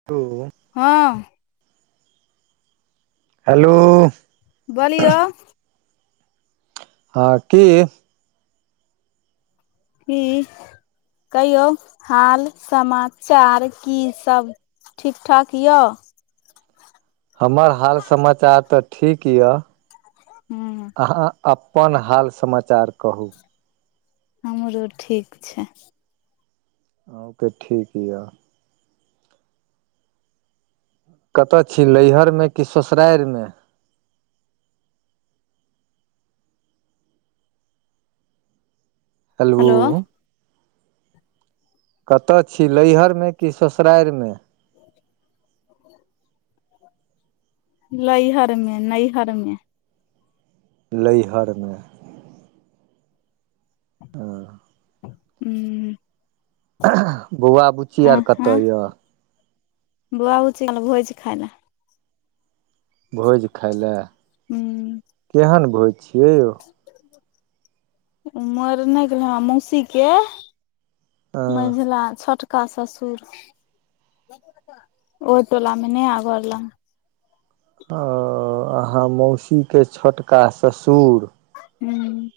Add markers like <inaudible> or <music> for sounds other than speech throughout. <inaudible> हँ। हेलो। बोलियौ? हँ की? की कहिऔ, <inaudible> हाल समाचार की सब? ठीक ठाक य? हमर हाल समाचार त ठीक य। हूं। अहाँ अपन हाल समाचार कहू? हमरो ठीक छै। अहुंके ठीक य। कत छी? लैहरमे कि ससुरारि मे? हेलु? हेलो कत छी? लैहरमे कि ससुरारि मे? लैहरमे, नैहरमे। लैहर मे। ओ। <inaudible> उं। अह ह बौआ बुच्ची आर कतऽ आहाँ य? बौआ बुच्ची <unintelligible> छै खाइ ले। भोज खाइ ले? हूँ <inaudible> केहन भोज छियै यौ? मरने के <unintelligible> मौसीके <inaudible> मझिला छोट का ससुर, <inaudible> ओइ टोलामे नया घर लंग। ओ अहाँ मौसीके छोटका ससुर? <inaudible> हूं।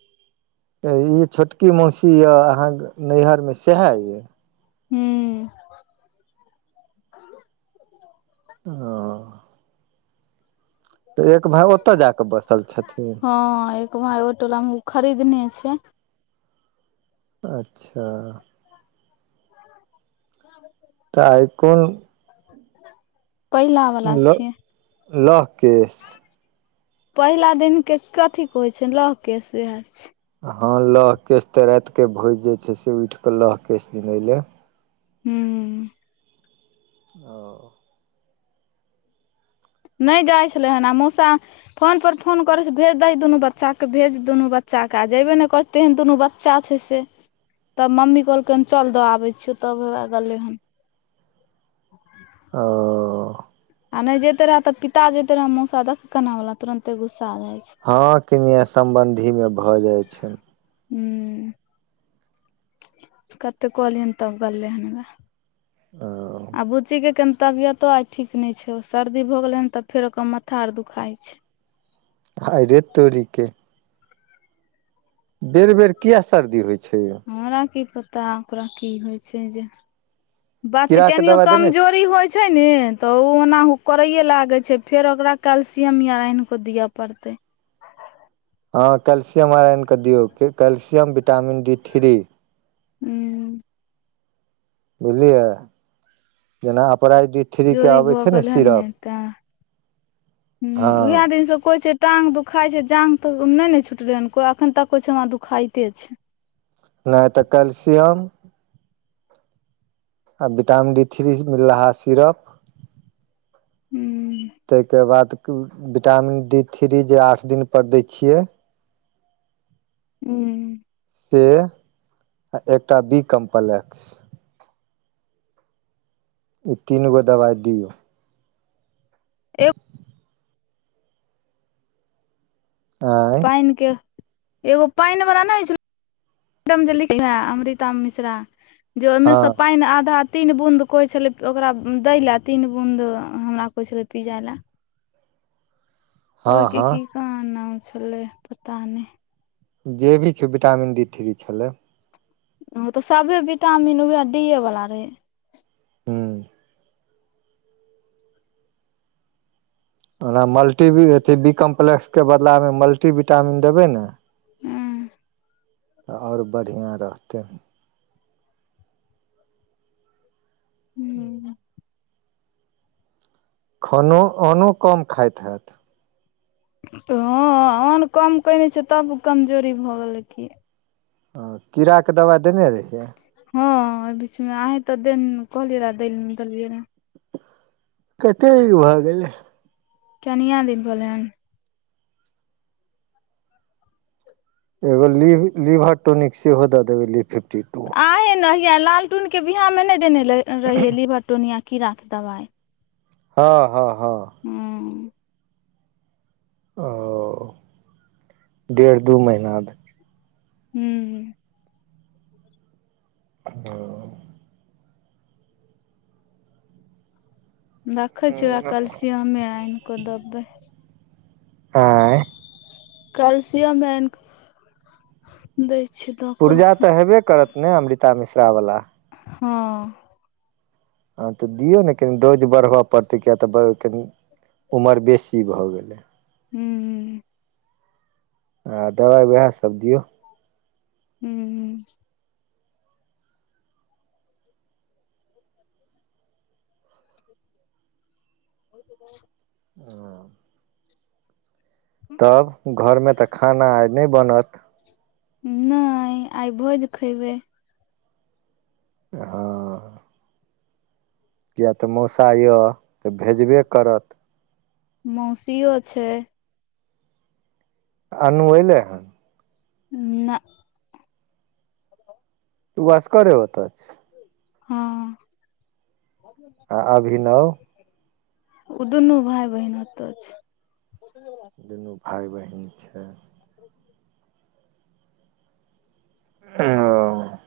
ई छोटकी मौसी या, अहाँके नैहरमे सेहे यै? हुं। <inaudible> ह त एक भांय ओत जााक बसल छथिन? हँ, एक भांइ ओइ टोलामे, उ खरीदने छै। अच्छा। <unintelligible> त आइ कोन? पहिला बला ल छियै। लौह केश <inaudible> पहिला दिनके कथीे कहै छै? लहकेश उहे छै। हँ लह केश तेराति के भोज जे छै से उठि कऽ लह केश दिन अइलै। हुं। ओ। नै जाइ छलै हन आ मौसा फोन पर फोन करै से भेज दही दुनू बच्चाके, भेज दुनू बच्चा के आ जैबे नै कर तेहेन दुनू बच्चा छै से तब मम्मी कहलकै, हम चल द आबै छियौ तब हौआ गेलै हन। <unintelligible> आ आ नै जैतै रहा त पिता जैतै रहा मौसा देख कना बला तुरंते गुस्सा जाइ छै। हँ किनी या समबंधी मे भए जाइ छन। <unintelligible> हूं‌। कत्ते कहलियैन तब गललयहन। आ आ बुच्चीके कनि तबियतो आइ ठीक नय छै, सर्दी भऽ गेलैहन तऽ फेर ओकर माथा आर दुखाइ छै। आइ रे तोड़िके। बेर बेर कियै सर्दी होइ छै यौ? हमरा की पता ओकरा की होइ छै जे? बात छै कीड़ा के केनियो दवा देने छी कमजोरी होइ छै ने तऽ ओ ओना ओ करैये लागय छै, फेर ओकरा कैल्सियम या आइन कऽ दिअ पड़तै। हँ कैल्सियम आइरनऽआइन क दियौ। Calcium vitamin D three. हूं। बुझलियै। जेना अपराग द्वी- जोरी भऽ गेल हन ने तें। हँ उहैऽ दिन स कइ छै टांग दुखाय छै जाग तऽ नय ने छुटले हन कोइ, अखन तक कहै छै हमरा दुखाइते छै। नय तऽ कैलसियम आ विटामिन डी थ्री मिललाहा सिरप? हूँ - तयके बाद विटामिन डी थ्री जे आठ दिनपर दै छियै। उं। से एकटा बी कम्प्लेक्स। ई तीन गो दवाइ दियौ। एगो <unintelligible> आंय पाइन के, एग्गो पाइन वाला नै होइ छल् मैडम जे लिखलै, अमृता मिश्रा जे हँ ओहिमेसँ पाइन आधा तीन बुंद कोइ छलै ओकरा दै लय, तीन बूँद हमरा कइ छलै पिजै लय। हँ ओहि के हँ की कहाँ नाम छलै पता नय। जे भी छै विटामिन डी थ्री छलै। ओ तऽ सभे विटामिन उएह डीए वला रहै। <inaudible> ओना मल्टी बी अथी बी कम्प्लेक्स के बदलामे मल्टी विटामिन देबै ने हँ- तऽ और बढ़िआँ रहतै। हू - खानो, अनो कम खाइत हैत। हँ अन्न कम कने छै तब कमजोरी भऽ गेलै की। अ-कीड़ाके दवाइ देने रहियैय। हँ बीचमे, अही तऽ देन्, कहले रहियै, दैल निकलियै रैह। कते इ भ गेलै? कनिया दीन भेलैहन? एगो लीव लीवर टोनिक सेहो द देबे लीव फिफ्टी टू। आ हे ने हैयै, लालटूनके बियाहमे नय देने रहियै लीवर टोनया कीड़ाके दवाइ हँ- हँ- हँ- हँ ओ डेढ़ दू महिना भेल। हूं। ह- दखै छिय वैह कैल्सियमे आनि कऽ देब आँए कल्सियम एन कऽ दै छी पुर्जा तऽ हेबे करत ने अमृता मिश्रा बला हँ हँ तऽ दियौ ने कनि डोज बढ़ब पड़तै किया तऽ ब कनि उमर बेसी भऽ गेलै हू आ दवाइ वेह सब दियौ हू होएते द <unintelligible> ह तब घरमे तऽ खाना आए नहि बनत नहि आई भोज खयबै हऽ किए तऽ मौसा यऽ तऽ भेजबे करत मौसीयो छै अनू अएले हन नाऽ ऊ असगरे ओत छै हँ आ अभिनव ऊऽ दुनू भाय बहिन ओत छै दुनू भाई बहिन छै ओ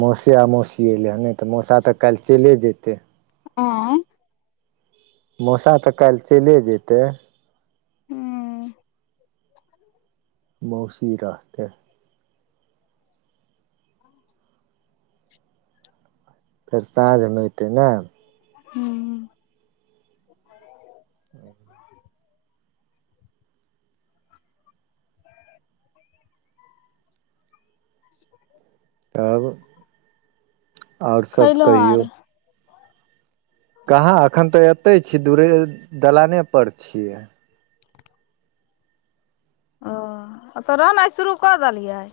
मौसीया आ मौसी अएलै हँ नहि तऽ मौसा तऽ काल्हि चइलै जतै आ मौसा तऽ काल्हि चइले जतै हू मौसी रहतै <inaudible> फेर साँझमे अतै ने हू <unintelligible> आहिरो <inaudible> तब और सब खैलौं कहियौ आर कहाँ अखन तऽ एतै छी दुरे दलाने पर छियै ओ अतऽ रहनाइ शुरू कऽ देलियै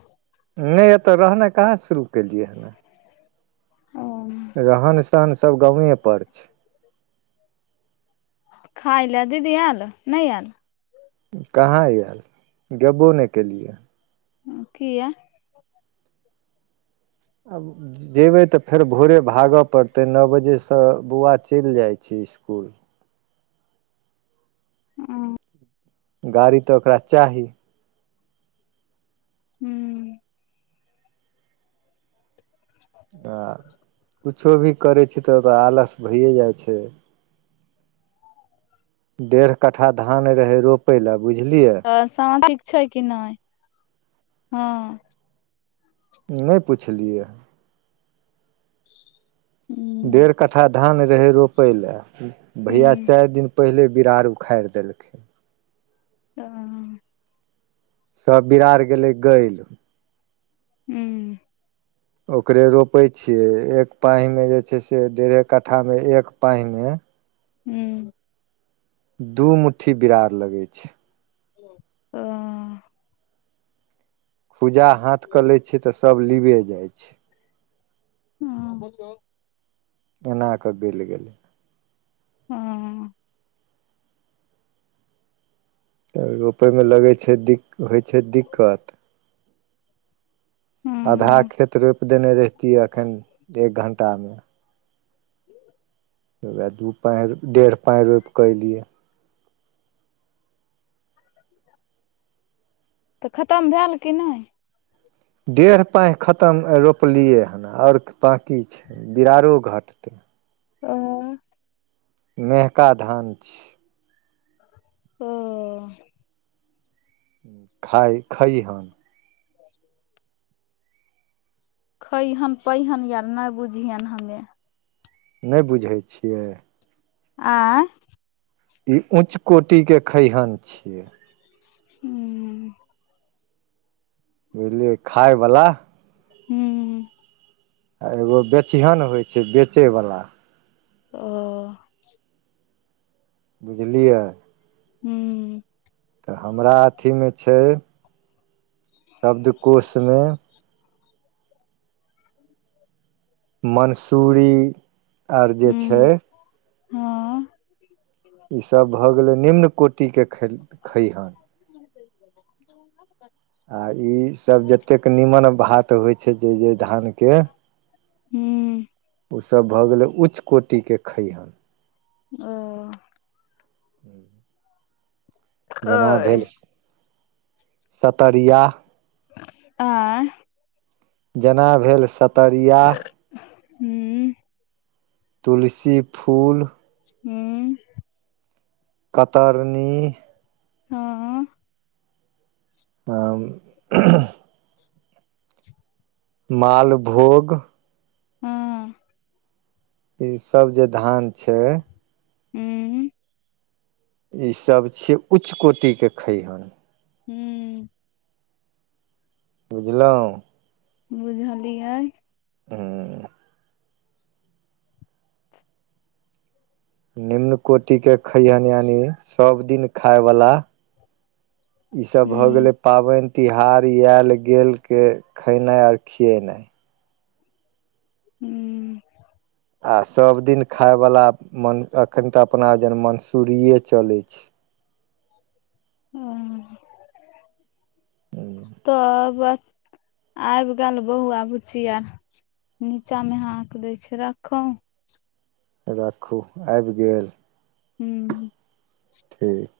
नहि एतऽ रहनाइ कहाँ शुरू केलियै ह ओ रहन-सहन सब गावें पर छै खाइ लए दीदी एल नहि एल कहाँ यैल गेबो नहि केलियै किये आब जीबै तऽ फेर भोरे भागे पड़तै नौ बजे सँ बौआ चल जाए छै ईसकुल हूँ। गाड़ी तऽ ओकरा चाही। हूँ। आ कुछो भी करै छी तऽ तऽ आलस भइए जाइ छै। डेढ़ कट्ठा धान रहै रोपय लए बुझलियै। तऽ शांतिक छै कि नै हँ। नै पुछलियै। हूं डेढ़ कट्ठा धान रहै रोपय लए। भैया हूं चार दिन पहिले बिरार उखाड़ देलकै तऽ। सब बिरार गेले गैल हूं। ओकरे रोपै छियै एक पाइन में जे छै से डेढ़े कट्ठा मे एक पाइन में। हू। दू मुठ्ठी बिरार लगे छै। ह पूजा हाथ कऽ लै छियै तऽ सब लीबे जाइ छै। ह <unintelligible> एनाकऽ बिल गेलै। हँ। तब रोपय में लगै छै दिक होइ छै दिक्कत आधा हूं खेत रोप देने रहितियै एखन एक घंटा में। <inaudible> एह दू पाई डेढ़ पाई रोप कऽ एयलियै तऽ खतम भैल कि नै। डेढ़ पाई खतम रोपलियै हँ ओर बाँकी छै बिरारो घटतै ओ। मेहका धान छी। ओ। खाय खइह क <unintelligible> खैहन पैहेन या नहि बुझिहनि हमे नहि बुझै छियै। आय ई ऊँच कोटि के खैहन छियै। हूँ। बुझलियै खाय बला। हूँ। आ एगो बेचिहन होइ छै बेचयवला। ओ बुझलियै। हूं। तऽ हमरा अथी मे छै शब्दकोष में। मन्सूरी हू हँ। ई सब भऽ गेले निम्न कोटि के ख खैहर- - <inaudible> आ ई सब जतेक नीमन भात होइ छै जे -जे धानके- - हू- - ओ सब भऽ गेलै उच्च कोटिके खैहर- - ओ- - हू- - जेना अय भेल सतरिया - - ऐह- - जेना भेल सतरियाह- - ऊं - - तुलसी फूल- - हूँ- - कतरनी- - हँ- - तब ह - ह- - मालभोग- - हँ- - ई सब जे धान छै। हूँ- - ईसभ छियै उच्च कोटिके खैहर- - हू- - बुझलहुँ- - बुझलिय - - हुं - - निम्न कोटि के खैयानी यानि सब दिन खााय बला। ईसभ भऽ गेलै हूँ पाबनि तिहार आयल गेल के खेनाइ खि- - कियो नहि- - हू- - आ सब दिन खाय वाला मन अखन ते अपना जन मंसूरीे चले। हुं त ब- - आबि गेल बहुआ बुची आर- - नीचा मे हाक दय छै राखो- - राखू आबि गेल। हू ठी- -